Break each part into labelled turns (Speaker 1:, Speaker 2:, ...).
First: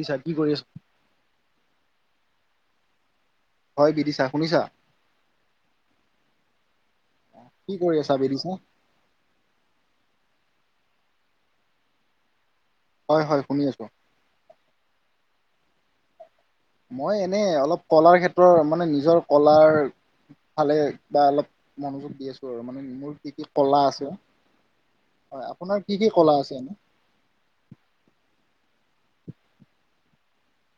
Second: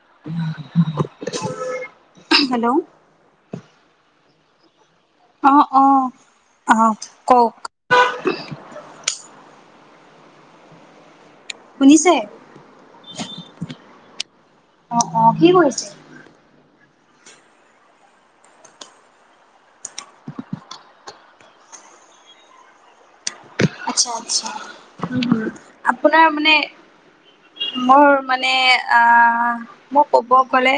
Speaker 1: দিছা কি কৰি আছা?
Speaker 2: হেল্ল
Speaker 1: হয় বিৰিছা শুনিছা?
Speaker 2: আহ আহ আহ কওক
Speaker 1: কি কৰি আছা বিদিছা?
Speaker 2: শুনিছে?
Speaker 1: হয় হয় শুনি আছো,
Speaker 2: অ অ কি কৰি হৈছে?
Speaker 1: মই এনে অলপ কলাৰ ক্ষেত্ৰৰ মানে নিজৰ কলাৰ ভালে বা অলপ মনোযোগ দি আছো আৰু মানে মোৰ কি কলা আছে
Speaker 2: আচ্ছা আচ্ছা হম
Speaker 1: হয় কি কি
Speaker 2: আপোনাৰ
Speaker 1: কলা
Speaker 2: মানে
Speaker 1: আছে এনে?
Speaker 2: মোৰ মানে আহ মই ক'ব গলে,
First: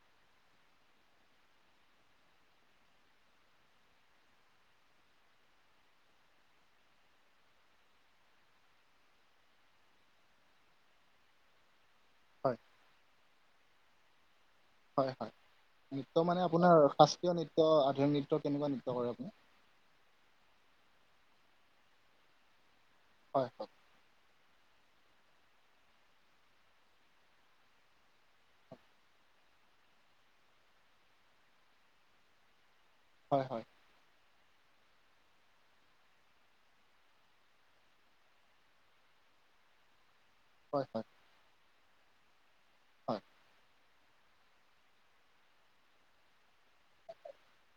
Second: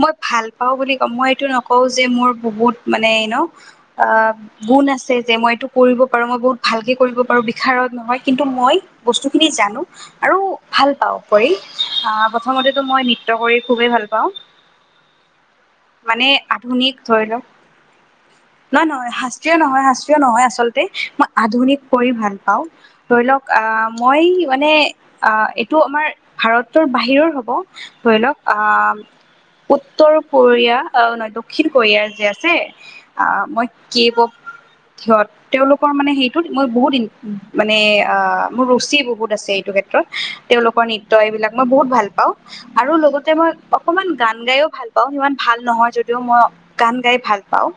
Speaker 2: মই ভাল পাও বুলি কওঁ মই এইটো নকওঁও যে মোৰ বহুত মানে ন অ ব সপোন আছে যে মই এইটো কৰিব পাৰো মই বহুত ভালকে। কৰিব পাৰোঁ বিষাৰদ নহয় কিন্তু মই বস্তুখিনি জানো আৰু ভাল পাওঁ তাৰ উপৰি। অ
Speaker 1: হয়
Speaker 2: প্ৰথমতেতো মই নৃত্য কৰি খুবেই ভাল পাওঁ।
Speaker 1: হয় হয়। নৃত্য
Speaker 2: মানে
Speaker 1: আপোনাৰ
Speaker 2: আধুনিক ধৰি
Speaker 1: শাস্ত্ৰীয় নৃত্য, আধুনিক নৃত্য কেনেকুৱা
Speaker 2: লওক নহয়
Speaker 1: নৃত্য কৰে
Speaker 2: নহয়
Speaker 1: আপুনি?
Speaker 2: শাস্ত্ৰীয় নহয় শাস্ত্ৰীয় নহয়্ত আচল মই আধুনিক কৰিঢ ভাল পাওঁ ধৰি
Speaker 1: হয়
Speaker 2: লওক
Speaker 1: হয়।
Speaker 2: মই মানে, আহ এইটো আমাৰ ভাৰতৰ বাহিৰৰ হ'ব ধৰি লওক আহ। উত্তৰ কোৰিয়া নহয় দক্ষিণ কোৰিয়াৰ যে আছে। অ
Speaker 1: হয় হয়
Speaker 2: মই কেব সহত তেওঁলোকৰ মানে সেইটো মই বহুত দ মানে মোৰ ৰুচি বহুত আছে এইটো ক্ষেত্ৰত। তেওঁলোকৰ
Speaker 1: হয় হয়
Speaker 2: নৃত্য এইবিলাক মই বহুত ভাল পাওঁ আৰু
Speaker 1: হয়
Speaker 2: লগতে মই অকমান গান গাইও ভাল পাওঁ সিমান ভাল নহয় যদিও মই গান গাই ভাল পাওঁ।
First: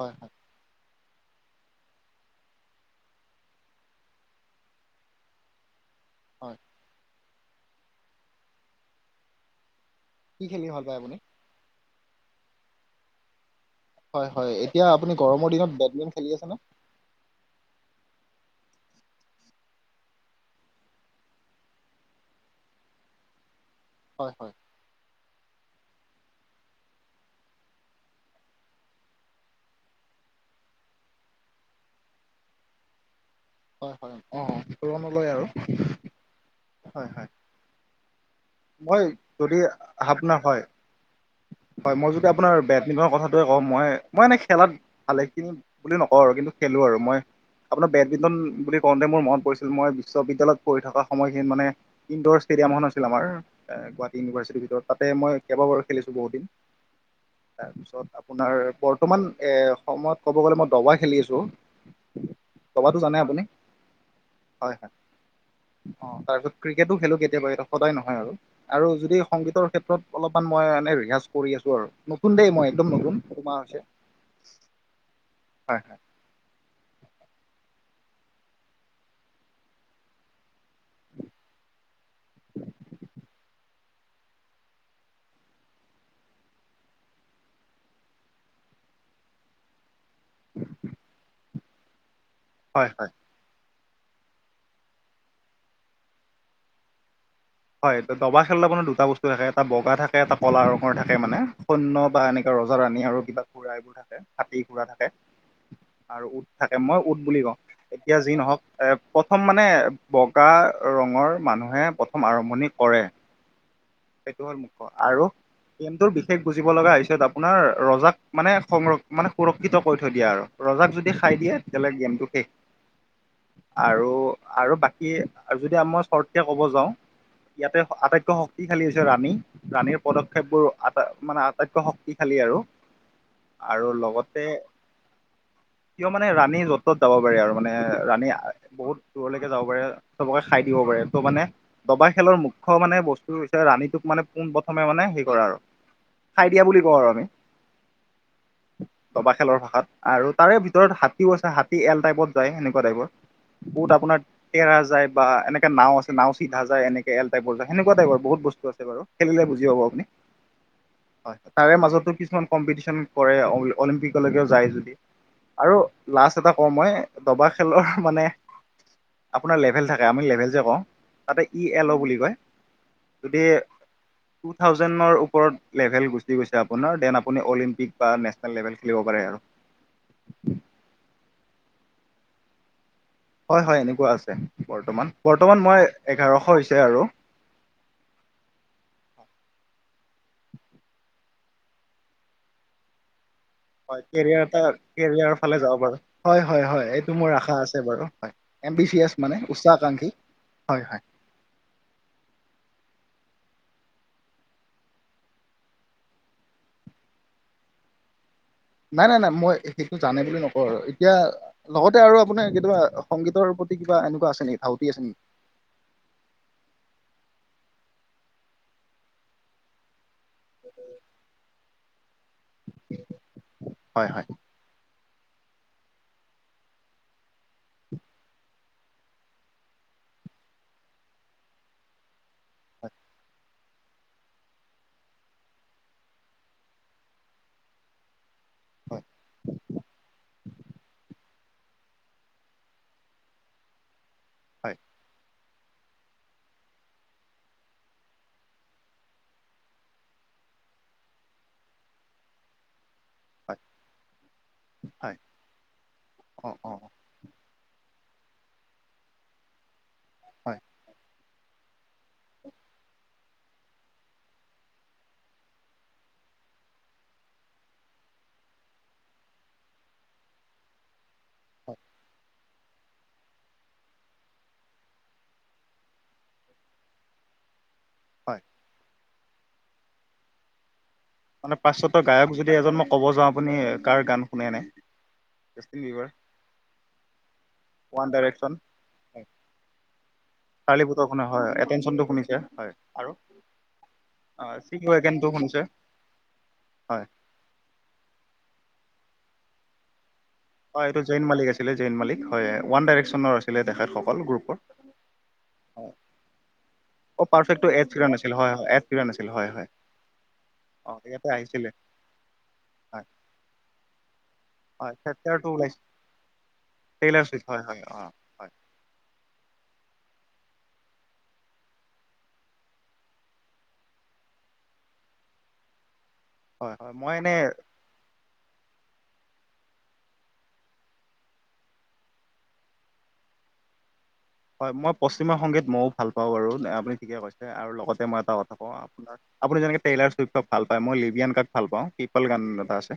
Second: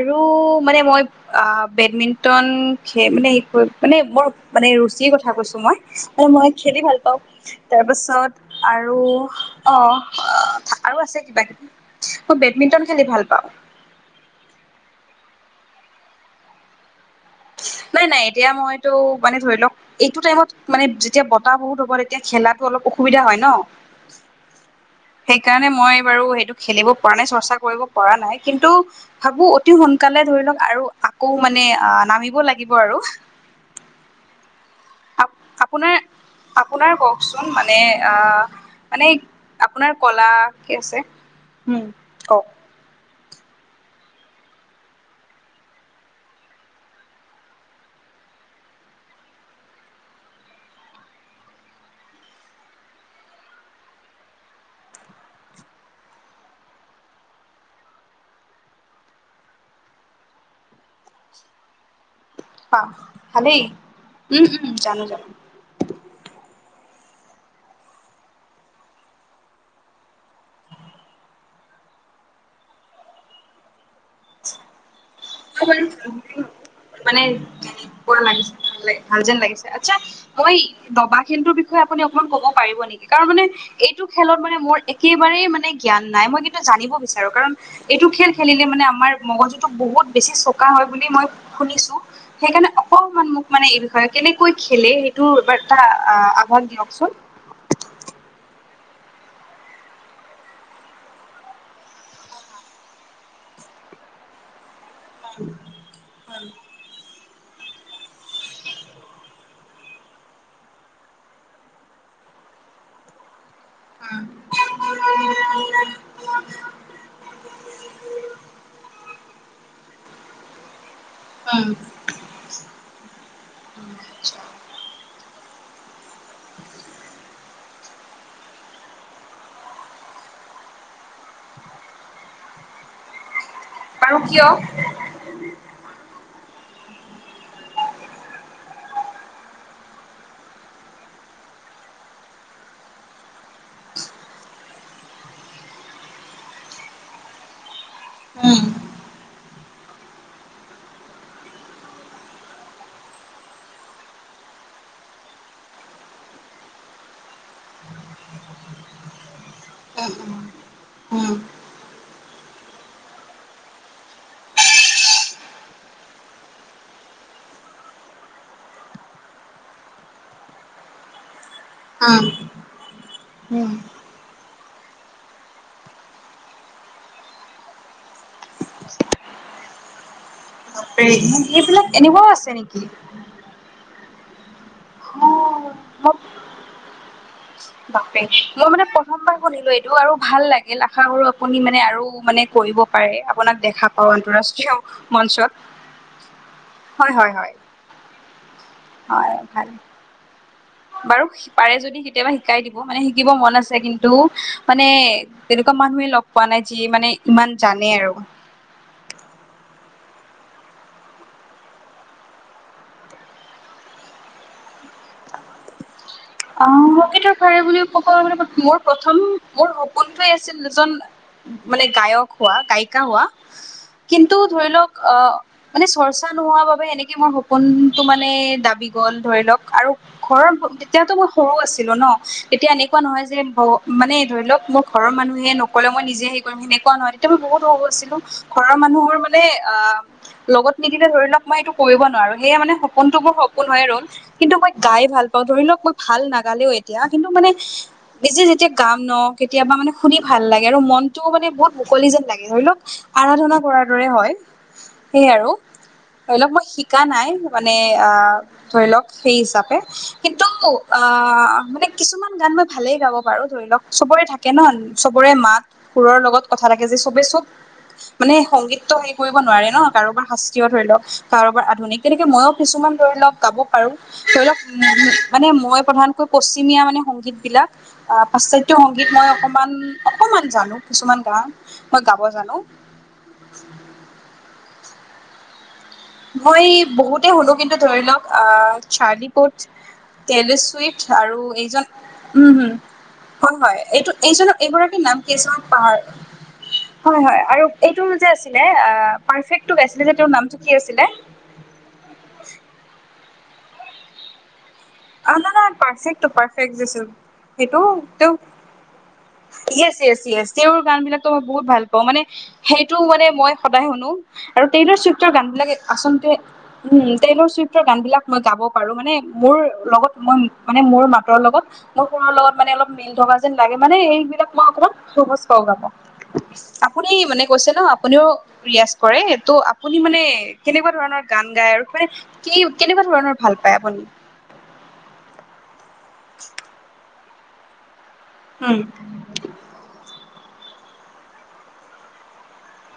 Speaker 1: হয় হয়
Speaker 2: মানে মই বেডমিন্টন মানে ক মানে মোৰ মানে ৰুচিৰ কথা কৈছো মই মানে মই
Speaker 1: হয়।
Speaker 2: খেলি ভাল পাওঁ। তাৰ পাছত আৰু অ আহ
Speaker 1: কি খেলি ভাল পায়
Speaker 2: আৰু
Speaker 1: আপুনি?
Speaker 2: আছে কিবা কিবি। মই বেডমিণ্টন খেলি ভাল পাওঁ।
Speaker 1: হয় হয় এতিয়া আপুনি গৰমৰ দিনত বেডমিণ্টন খেলি আছে ন
Speaker 2: নাই নাই এতিয়া মইতো মানে ধৰিলওক এইটো টাইমত মানে যেতিয়া বতাহ বহুত হ'ব তেতিয়া খেলাটো অলপ অসুবিধা হয় ন।
Speaker 1: হয় হয়।
Speaker 2: সেইকাৰণে মই বাৰু সেইটো খেলিব পৰা নাই চৰ্চা কৰিব পৰা নাই কিন্তু ভাবো অতি সোনকালে ধৰি ধৰিলওক আৰু আকৌ মানে আ নামিব লাগিব আৰু কুক
Speaker 1: হয় হয়, অঁ অ। তুলনালৈ
Speaker 2: আপ
Speaker 1: আৰু
Speaker 2: আপোনাৰ আপোনাৰ
Speaker 1: হয় হয়।
Speaker 2: কওকচোন মানে আ আ আ
Speaker 1: মই যদি আ আ হাফনাৰ হয়
Speaker 2: কি আছে উম
Speaker 1: হয় মই যদি
Speaker 2: কওক
Speaker 1: আপোনাৰ বেড-মিন ধৰক কথাটোৱে কওঁ মই মই এনে খেলাত ভালেখিনি বুলি নকওঁ আৰু কিন্তু খেলো আৰু মই আপোনাৰ বেডমিন্টন বুলি কওঁতে মোৰ মনত পৰিছিল মই বিশ্ববিদ্যালয়ত পঢ়ি থকা সময়খিনি মানে ইন্দো-ষ্টে ষ্টেডিয়াম এখন আছিল আমাৰ গুৱাহাটী ইউনিভাৰ্চিটিৰ ভিতৰত তাতে মই কেইবাবাৰো খেলিছো বহুত দিন। তাৰপিছত আপোনাৰ বৰ্তমান এ সময়ত ক'ব গ'লে মই দবা খেলি আছো।
Speaker 2: পা
Speaker 1: দবাতো জানে আপুনি?
Speaker 2: ভালেই উম
Speaker 1: হয়
Speaker 2: উম
Speaker 1: হয়,
Speaker 2: জানো জানো
Speaker 1: অ তাৰপিছত ক্ৰিক ক্ৰিকেটো খেলো কেতিয়াবা কেতিয়াবা সদায় নহয় আৰু আৰু যদি সংগীতৰ ক্ষেত্ৰত অলপমান মই এনে ৰিহাজ কৰি আছো আৰু নতুন দেই মই একদম নতুন এমাহ হৈছে।
Speaker 2: পি পি পি তই কিবা আনিছ পোৱা নাই অকমান লাগিছে। ভাল লাগে ভাল যেন লাগিছে আচ্ছা মই দবা খেলটোৰ বিষয়ে আপুনি অকমান কব পাৰিব নি শি শিখাৰ মানে এইটো খেলত মানে মোৰ একেবাৰেই মানে জ্ঞান নাই মই কিন্তু জানিব বিচাৰো কাৰণ এ এইটো খেল খেলিলে মানে আমাৰ মগজুতো বহুত বেছি চোকা হয় বুলি মই শুনিছো সেইকাৰণে
Speaker 1: হয় হয়
Speaker 2: অকমান মোক মানে এইটো হয়, কেনেকৈ খেলে সেইটো এবাৰ এটা আহ্বান দিয়কচোন।
Speaker 1: হয়, দ দবা খেলত আপোনাৰ দুটা বস্তু থাকে এটা বগা থাকে এটা কলা ৰঙৰ থাকে মানে সৈন্য বা এনেকা ৰজা-ৰাণী আৰু কিবা খুৰা এইবোৰ থাকে হাতী ঘোঁৰা থাকে আৰু উট থাকে মই উট বুলি কওঁ এতিয়া যি নহওক এ প্ৰথম মানে বগা ৰঙৰ মানুহে প্ৰথ আৰম্ভণি কৰে। সেইটো হ'ল মুখ্য আৰু গেমটোৰ বিশেষ বুজিব লগা আহিছে ত আপোনাৰ ৰজাক মানে সংৰক্ষ মানে সুৰক্ষিত কৰি থৈ দিয়া আৰু ৰজাক যদি খাই দিয়ে
Speaker 2: উম
Speaker 1: তেতিয়ালে গেমটো শেষ আৰু আৰু বাকী আৰু যদি আৰু মই চৰ্টকে ক'ব যাওঁ ইয়াতে অ আটাইতকৈ শক শক্তিশালী হৈছে ৰাণী ৰাণীৰ পদক্ষেপবোৰ আটা মানে আটাইতকৈ শক্তিশালী আৰু আৰু
Speaker 2: বাৰু
Speaker 1: লগতে
Speaker 2: কিয়
Speaker 1: কিয় মানে ৰাণী য'ত ত'ত যাব পাৰে আৰু মানে ৰাণী বহুত দূৰলৈকে যাব পাৰে চবকে খাই দিব কব ত মানে দবা খেলৰ মুখ্য মানে বস্তু হৈছে ৰাণীটোক মানে পোন প্ৰথমে মানে হেৰি কৰা আৰু খাই দিয়া বুলি কওঁ আৰু আমি
Speaker 2: উম হু
Speaker 1: দবা খেলৰ ভাষাত আৰু তাৰে ভিতৰত হাতীও আছে হাতী এল টাইপত যায় সেনেকুৱা টাইপৰ বহুত আপোনাৰ তেৰা যায় বা এনেকে নাও আছে নাও চিধা যায় এনেকে এল টাইপৰ যায় সেনেুকুৱা টাইপৰ বহুত বস্তু আছে বাৰু খেলিলে বুজি পাব আপুনি
Speaker 2: উম
Speaker 1: হয় তাৰে মাজতো কিছুমান কম্পিটিচন কৰে অল অলিম্পিকলৈকেও যায় যদি আৰু লাষ্ট এটা কওঁ মই দবা খেলৰ অহ মানে আপোনাৰ লেভেল থাকে আমি লেভেল যে কওঁ তাতে ই এল অ' বুলি কয়। যদি
Speaker 2: উম উ।
Speaker 1: টু থাউজেণ্ডৰ ওপৰত লেভেল গুচি গৈছে আপোনাৰ দেন আপুনি অলিম্পিক বা নেচনেল লেভেল খেলিব পাৰে আৰু ভু
Speaker 2: দি দিয়ক দেই এইবিলাক এনেকুৱাও আছে নেকি?
Speaker 1: হয় হয়, এনেকুৱা আছে বৰ্তমান
Speaker 2: অ
Speaker 1: বৰ্তমান মই এঘাৰশ হৈছে আৰু
Speaker 2: বাপৰে মই মানে প্ৰথমবাৰ শুনিলো এইটো আৰু ভাল লাগিল আশা কৰো আপুনি মানে আৰু মানে কৈ কৰিব পাৰে আপোনাক দেখা
Speaker 1: হয়
Speaker 2: পাও
Speaker 1: কেৰিয়াৰ এটা
Speaker 2: আন্তৰাষ্ট্ৰীয়
Speaker 1: কেৰিয়াৰৰ ফালে যাব পাৰো হয় হয়
Speaker 2: মঞ্চত
Speaker 1: এইটো
Speaker 2: হয়
Speaker 1: মোৰ
Speaker 2: হয়
Speaker 1: আশা
Speaker 2: হয়।
Speaker 1: আছে বাৰু হয় এম বি চি এছ
Speaker 2: হয়
Speaker 1: মানে
Speaker 2: ভাল
Speaker 1: উচ্চাকাংক্ষী হয় হয়
Speaker 2: বাৰু পাৰে যদি কেতিয়াবা শিকাই দিব মানে। শিকিব মন আছে কিন্তু মানে তেনেকুৱা মানুহে লগ পোৱা নাই যি মানে ইমান জানে আৰু।
Speaker 1: নাই নাই নাই মই সেইটো জানে বুলি নকওঁ আৰু এতিয়া লগতে আৰু আপোনাৰ কেতিয়াবা সংগীতৰ। কিবা এনেকুৱা আছে নেকি ধাউতি আছে নেকি
Speaker 2: অ কিন্তু থৰে বুলি ক'ব ম মোৰ প্ৰথম মোৰ সপোনটোৱে আছিল এজন মানে গায়ক হোৱা গায়িকা হোৱা
Speaker 1: হয় হয়
Speaker 2: কিন্তু ধৰি লওক অ মানে চৰ্চা নোহোৱা বাবে এনেকে মোৰ সপোনতটো মানে দাবি গল ধৰি লওক আৰু ঘৰৰ এতিয়াতো মই সৰু আছিলো ন তেতিয়া
Speaker 1: হয়
Speaker 2: এনেকুৱা নহয় যে ব মানে ধৰি লওক মোৰ ঘৰৰ মানুহে নকলে মই নিজে হেৰি কৰিম সেনেকোৱা নহয় তেতিয়া মই বহুত সৰু আছিলো ঘৰৰ
Speaker 1: হয়
Speaker 2: মানুহোৰ মানে আ লগত নিদিলে ধৰি লওক মই এইটো কৰিব নোৱাৰো সেয়ে মানে সপোনতো বোৰ সপোন হয় ৰল কিন্তু মই
Speaker 1: হয়
Speaker 2: গাই ভাল পাওঁ ধৰি লওক মই ভাল নাগালেও এতিয়া কিন্তু মানে বেছি যেতিয়া গাম ন কেতিয়াবা মানে শুনি ভাল লাগে আৰু মনতটো মানে বহুত মুকলি যেন লাগে ধৰি লওক আৰাধনা
Speaker 1: হয়
Speaker 2: কৰাৰ দৰে হয়
Speaker 1: হয়
Speaker 2: সেইয় আৰু ধৰি
Speaker 1: অ
Speaker 2: লওক মই
Speaker 1: অ
Speaker 2: শিকা নাই মানে আহ ধৰি লওক সেই হিচাপে কিন্তু
Speaker 1: হয়
Speaker 2: আ মানে কিছুমান গান মই ভালেই গাব পাৰো ধৰি লওক চবৰে থাকে ন চবৰে মাত সুৰৰ লগ লগত কথা যে চবে চব মানে সংগীতটো হেৰি কৰিব নোৱাৰে ন কাৰোবাৰ শাস্তিয় ধৰি লওক কাৰোবাৰ
Speaker 1: হয়
Speaker 2: আধুনিক তেনেকে মইো কিছুমান ধৰি লওক গাব পাৰো ধৰি লওক মানে মই প্ৰধানকৈ পশ্চিমীয়া মানে সংগীত বিলাক আহ
Speaker 1: হয়
Speaker 2: পাশ্চাত্য সংগীত গীত মই অকণমান অকণমান জানো। কিছুমান গান
Speaker 1: মানে
Speaker 2: মই
Speaker 1: পাশ্চতয়
Speaker 2: গাব
Speaker 1: গায়ক যদি
Speaker 2: জানো
Speaker 1: এজন মই ক'ব যাওঁ আপুনি কাৰ গান শুনেনে।
Speaker 2: মই বহুতে শুনো কিন্তু ধৰি
Speaker 1: ওৱান
Speaker 2: লওক আহ চাৰলিপত
Speaker 1: চাৰলিপত শুনা হয় এতেঞ্চনটো শুনিচে
Speaker 2: উম
Speaker 1: আৰু।
Speaker 2: হয় হয় এইটো এইজনক
Speaker 1: চিক
Speaker 2: এইগৰাকী নাম
Speaker 1: ৱেগেনটো
Speaker 2: কি আছিল
Speaker 1: শুনিছে
Speaker 2: মই পাহ। হয় হয় আৰু এইটো যে আছিলে পাৰফ্ৰক গাইছিলে তেওঁ নাম।
Speaker 1: হয় এইটো জৈন মালিক আছিলে জৈন মালিক হয় ওৱান ডাইৰেকশ্যনৰ আছিলে দেখাত সকল গ্ৰুপৰ।
Speaker 2: আমাৰ পাৰফ্ৰটো পাৰফক্টটো পাৰফেক্ দি
Speaker 1: অ পাৰফেক্টটো
Speaker 2: সেইটো।
Speaker 1: এড চিৰাণ আছিল হয় হয় এড চিৰাণ আছিল হয় হয়
Speaker 2: এচ য়েছ তেওঁৰ
Speaker 1: অ
Speaker 2: গান বিলাকো
Speaker 1: ইয়াতে
Speaker 2: মই বহুত
Speaker 1: আহিছিলে
Speaker 2: ভাল পাওঁ মানে সেইটো
Speaker 1: হয়।
Speaker 2: মানে মই সদায় শুনো আৰু তেই।
Speaker 1: হয়
Speaker 2: গান
Speaker 1: চেপ্টাৰটো
Speaker 2: বিলাক
Speaker 1: ওলাইছে
Speaker 2: আচলতে উম
Speaker 1: টেইলাৰ চুইফ্ট
Speaker 2: তেলৰ
Speaker 1: হয় হয়
Speaker 2: চইতৰ
Speaker 1: অ
Speaker 2: গান বিলাক মই
Speaker 1: হয়
Speaker 2: গাব পাৰো মানে মোৰ। লগত মই মানে মোৰ মাতৰ লগত মোৰ সুৰৰ লগত মানে অলপ মিল থকা যেন লাগে মানে এইবিলাক মই সহজ পাৱ গাব
Speaker 1: হয় হয়
Speaker 2: আপুনি
Speaker 1: মই এনে
Speaker 2: মানে কৈছে ন আপুনিও। ৰিয়াজ কৰে ত' আপুনি মানে কেনেকুৱা ধৰণৰ গান গায় আৰু মানে কি কেনেকুৱা ধৰণৰ ভাব ভাল পায় আপুনি।
Speaker 1: হয় মই পশ্চিম সংগীত মইয়ও ভাল পাওঁ বাৰু আপুনি ঠিকে কৈছে আৰু লগতে মই এটা কথা
Speaker 2: উম
Speaker 1: আও শুনা আপুনি যেনেকে ট্ৰিলাৰ্ষ ভাল পায় মই লিবিয়ান গাক ভাল পাওঁ পিপল গান এটা আছে।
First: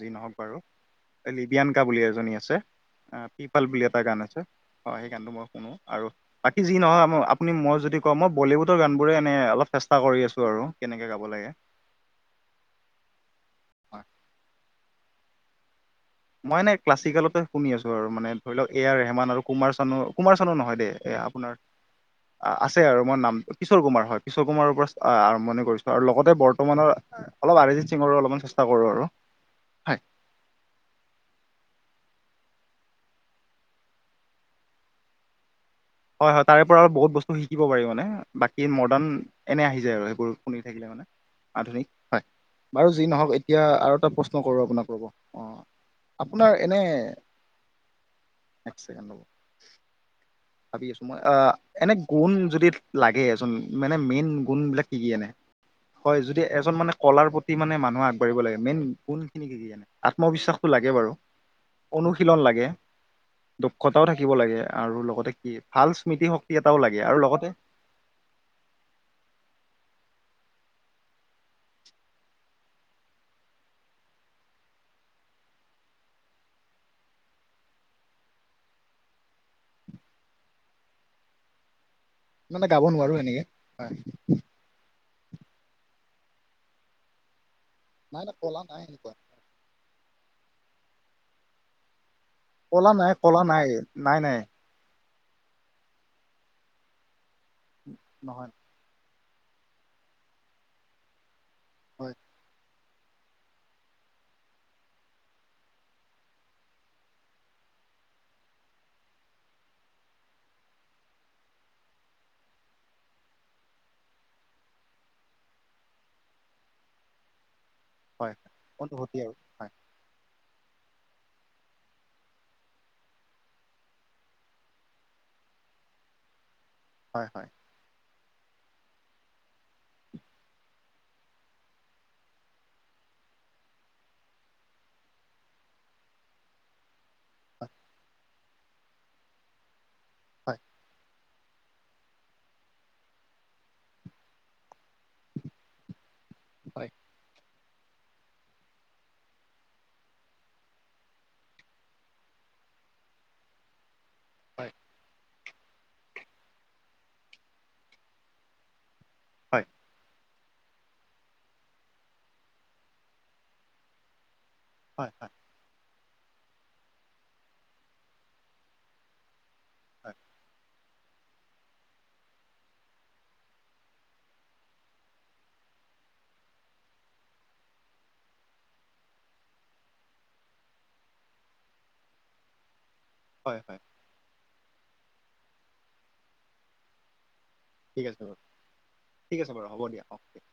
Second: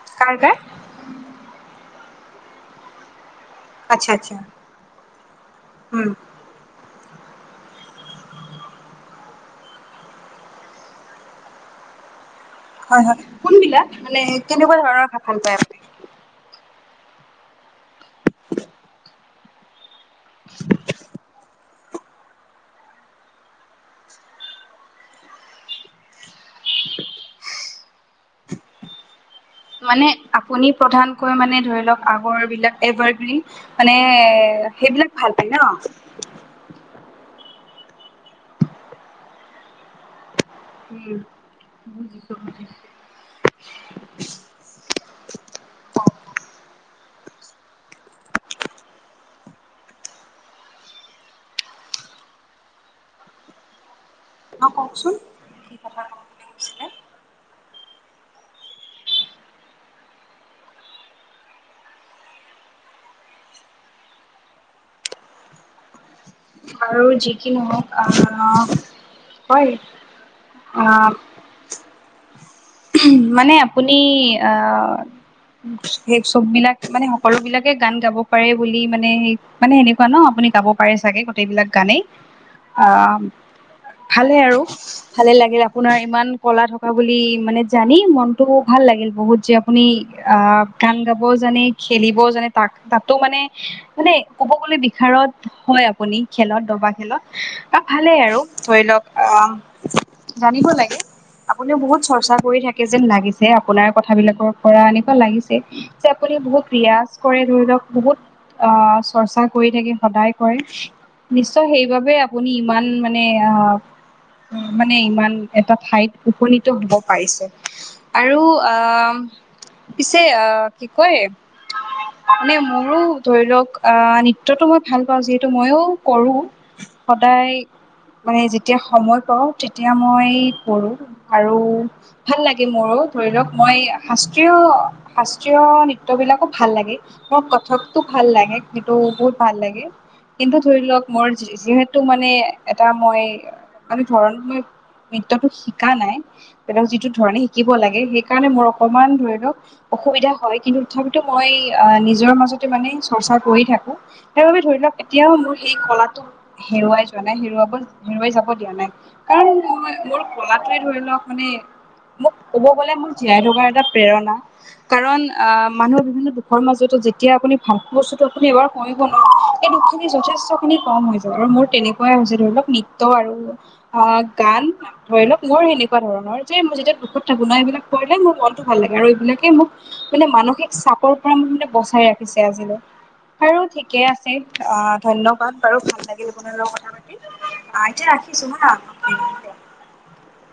Speaker 1: যি নহওক
Speaker 2: কাৰ কাৰ
Speaker 1: বাৰু লিবিয়ানকা বুলি এজনী আছে আহ। পিপাল বুলি এটা
Speaker 2: আচ্ছা
Speaker 1: গান
Speaker 2: আচ্ছা
Speaker 1: আছে হয় সেই গানটো মই শুনো আৰু
Speaker 2: উম,
Speaker 1: বাকী যি- নহয় আপুনি মই যদি কওঁ মই বলিউডৰ গান বোৰে এনে অলপ চেষ্টা কৰি আছো আৰু কেনেকে গাব লাগে। [unintelligible]
Speaker 2: হয় হয় কোনবিলাক
Speaker 1: হয়
Speaker 2: মানে কেনেকুৱা ধৰণৰ ভাষখন পায় আপুনি।
Speaker 1: মই এনে ক্লাছিকেলতে শুনি আছো আৰু মানে ধৰি লওক এ আৰ ৰেহমান আৰু কুমাৰ চানো কুমাৰ চান নহয় দেই এ আপোনাৰ আ আৰু মই নাম কিশোৰ কুমাৰ হয় কিশোৰ কুমাৰৰ পৰা আৰম্ভণি কৰিছো আৰু লগতে বৰ্তমানৰ অলপ আৰি সিঙো অলপমান চেষ্টা কৰো আৰু। হয়
Speaker 2: মানে আপুনি প্ৰধান। পুৰা মানে ধৰি লওক আগৰ বিলাক এভাৰগ্ৰীন মানে সেইবিলাক ভাল পায় ন
Speaker 1: হয় হয় তাৰে পৰা আৰু বহুত বস্তু শিকিব পাৰি মানে বাকী মডাৰ্ণ এনে আহি যায় আৰু সেইবোৰ শুনি থাকিলে মানে
Speaker 2: উম,
Speaker 1: আধুনিক হয়
Speaker 2: বুজিছো বুজিছো।
Speaker 1: বাৰু যি নহওক এতিয়া আৰু এটা প্ৰশ্ন কৰো আপোনাক ল'ব অ আপোনাৰ এনে এক ছেকেণ্ড ৰব ভাবি আছো মই অ এনে গুণ যদি লাগে এজন মান। মেইন গুণ
Speaker 2: অ
Speaker 1: বিলাক কি কি
Speaker 2: কওকচোন
Speaker 1: আনে
Speaker 2: কি কথা কম
Speaker 1: হয় যদি
Speaker 2: বুলি
Speaker 1: এজন
Speaker 2: কৈছিলে?
Speaker 1: মানে কলাৰ প্ৰতি মানে মান আগবাঢ়িব লাগে মেইন কোন খিনি দিগি আত্মবিশ্বাসটো লাগে বাৰু। অনুশীলন লাগে দক্ষতাও থাকিব লাগে আৰু লগতে কি ভাল স্মৃতিশক্ত।
Speaker 2: আৰু যি কি নহওক আহ হয় অ মানে আপুনি আহ সেই চববিলাক মানে সকলো বিলাকে গান গাব পাৰে বুলি মানে সেই মানে সেনেকুৱা ন আপুনি। গাব পাৰে চাগে গোটেইবিলাক গানেই
Speaker 1: মানে গাব নোৱাৰো
Speaker 2: আহ
Speaker 1: এনেকে
Speaker 2: ভালে আৰু। ভালে লাগিল আপোনাৰ ইমান কলা থকা বুলি মানে জানি
Speaker 1: নাই নাই
Speaker 2: মনতটো
Speaker 1: কলা
Speaker 2: ভাল
Speaker 1: নাই
Speaker 2: লাগিল
Speaker 1: এনেকুৱা
Speaker 2: বহুত যে আপুনি আহ গান গাব জানে খেলিব জানে তাক
Speaker 1: কলা
Speaker 2: তাতো
Speaker 1: নাই
Speaker 2: মানে
Speaker 1: কলা নাই
Speaker 2: মানে
Speaker 1: নাই নাই
Speaker 2: কব গলে শত হয় আপুনি খেলত দবা খেলত ভালেই আৰু
Speaker 1: নহয়
Speaker 2: ধৰি লওক অ জানিব লাগে আপুনি বহুত
Speaker 1: হয়
Speaker 2: চৰ্চা কৰি থাকে যেন লাগিছে আপোনাৰ কথ বিলাকৰ পৰা এনেকুৱা লাগিছে যে আপুনি বহুত ৰিয়জ কৰে। বহুত আহ চৰ্চা কৰি থাকে সদায় কৰে। নিশ্চয় সেইবাবে আপুনি ইমান মানে আহ। অ মানে ইমান এটা ঠাইত উপনীত হব। পাৰিছো
Speaker 1: হয়
Speaker 2: আৰু
Speaker 1: হয়,
Speaker 2: আহ
Speaker 1: অনুভূতি আৰু হয়
Speaker 2: পিছে আহ কি কয় মানে মোৰো ধৰি লওক আহ নৃত্যটো মই ভাল পাওঁ যিহেতু মইও কৰো।
Speaker 1: হয় হয়
Speaker 2: সদায় মানে যেতিয়া সময় পাওঁ তেতিয়া মই কৰোঁ আৰু ভাল লাগে মোৰো ধৰি লওক মই শাস্ত্ৰীয় শাস্ত্ৰীয় নৃত্য বিলাকো ভাল লাগে মোৰ কথকটো ভাল লাগে সেইটো বহুত ভাল লাগে
Speaker 1: হয়
Speaker 2: কিন্তু ধৰি লওক মোৰ যিহেতু মানে এটা মই মানে ধৰণ মই নৃত্যতো শিকা নাই
Speaker 1: হয়
Speaker 2: যিটো ধৰণে শিকিব লাগে সেইকাৰণে মই অকণমান ধৰি লক অসুবিধা হয় কিন্তু তথাপিও মই নিজৰ মই যদি মানে চৰ্চা কৰি থাকো সেইবাবে
Speaker 1: হয়
Speaker 2: ধৰি লওক এতিয়াও মোৰ সেই কলাটোক হেৰুৱাই যোৱা নাই হেৰুৱাব হেৰুৱাই যাব দিয়া নাই কাৰণ
Speaker 1: হয়
Speaker 2: মোৰ মোৰ কলটোৱে ধৰি লওক মানে মোক ক'ব গলে মোৰ জীয়াই থকাৰ এটা প্ৰেৰণা
Speaker 1: হয়
Speaker 2: কাৰণ
Speaker 1: হয়
Speaker 2: আহ মানুহ বিভিন্ন দুখৰ মাজতো যেতিয়া আপুনি ভাল বস্তুত আপুনিবাৰ কমিব নোৱাৰো সেই দুখিনি
Speaker 1: হয়
Speaker 2: যথেষ্ট খিনি কম হৈ যাব আৰু মোৰ তেনেকুৱাই হৈছে ধৰি লওক নৃত্যয় আৰু অ গান ধৰি লওক মোৰ সেনে তেনেকুৱা ধৰণৰ যে মই যেতিয়া দুখত থাকো ন এইবিলাক কৰিলে মোৰ মনতটো ভাল লাগে আৰু এইবিলাকে মোক মানে মানসিক চাপ চাপৰ পৰা মানে বচাই ৰাখিছে আজিলৈ
Speaker 1: হয়
Speaker 2: আৰু
Speaker 1: হয়
Speaker 2: ঠিকে আছে আহ ধন্যবাদ বাৰু ভাল লাগিল আপোন লগৰ কথা পাতি আহ
Speaker 1: ঠিক
Speaker 2: এতিয়া
Speaker 1: আছে বাৰু
Speaker 2: ৰাখিছো
Speaker 1: ঠিক
Speaker 2: হা।
Speaker 1: আছে বাৰু হ'ব দিয়া অক দ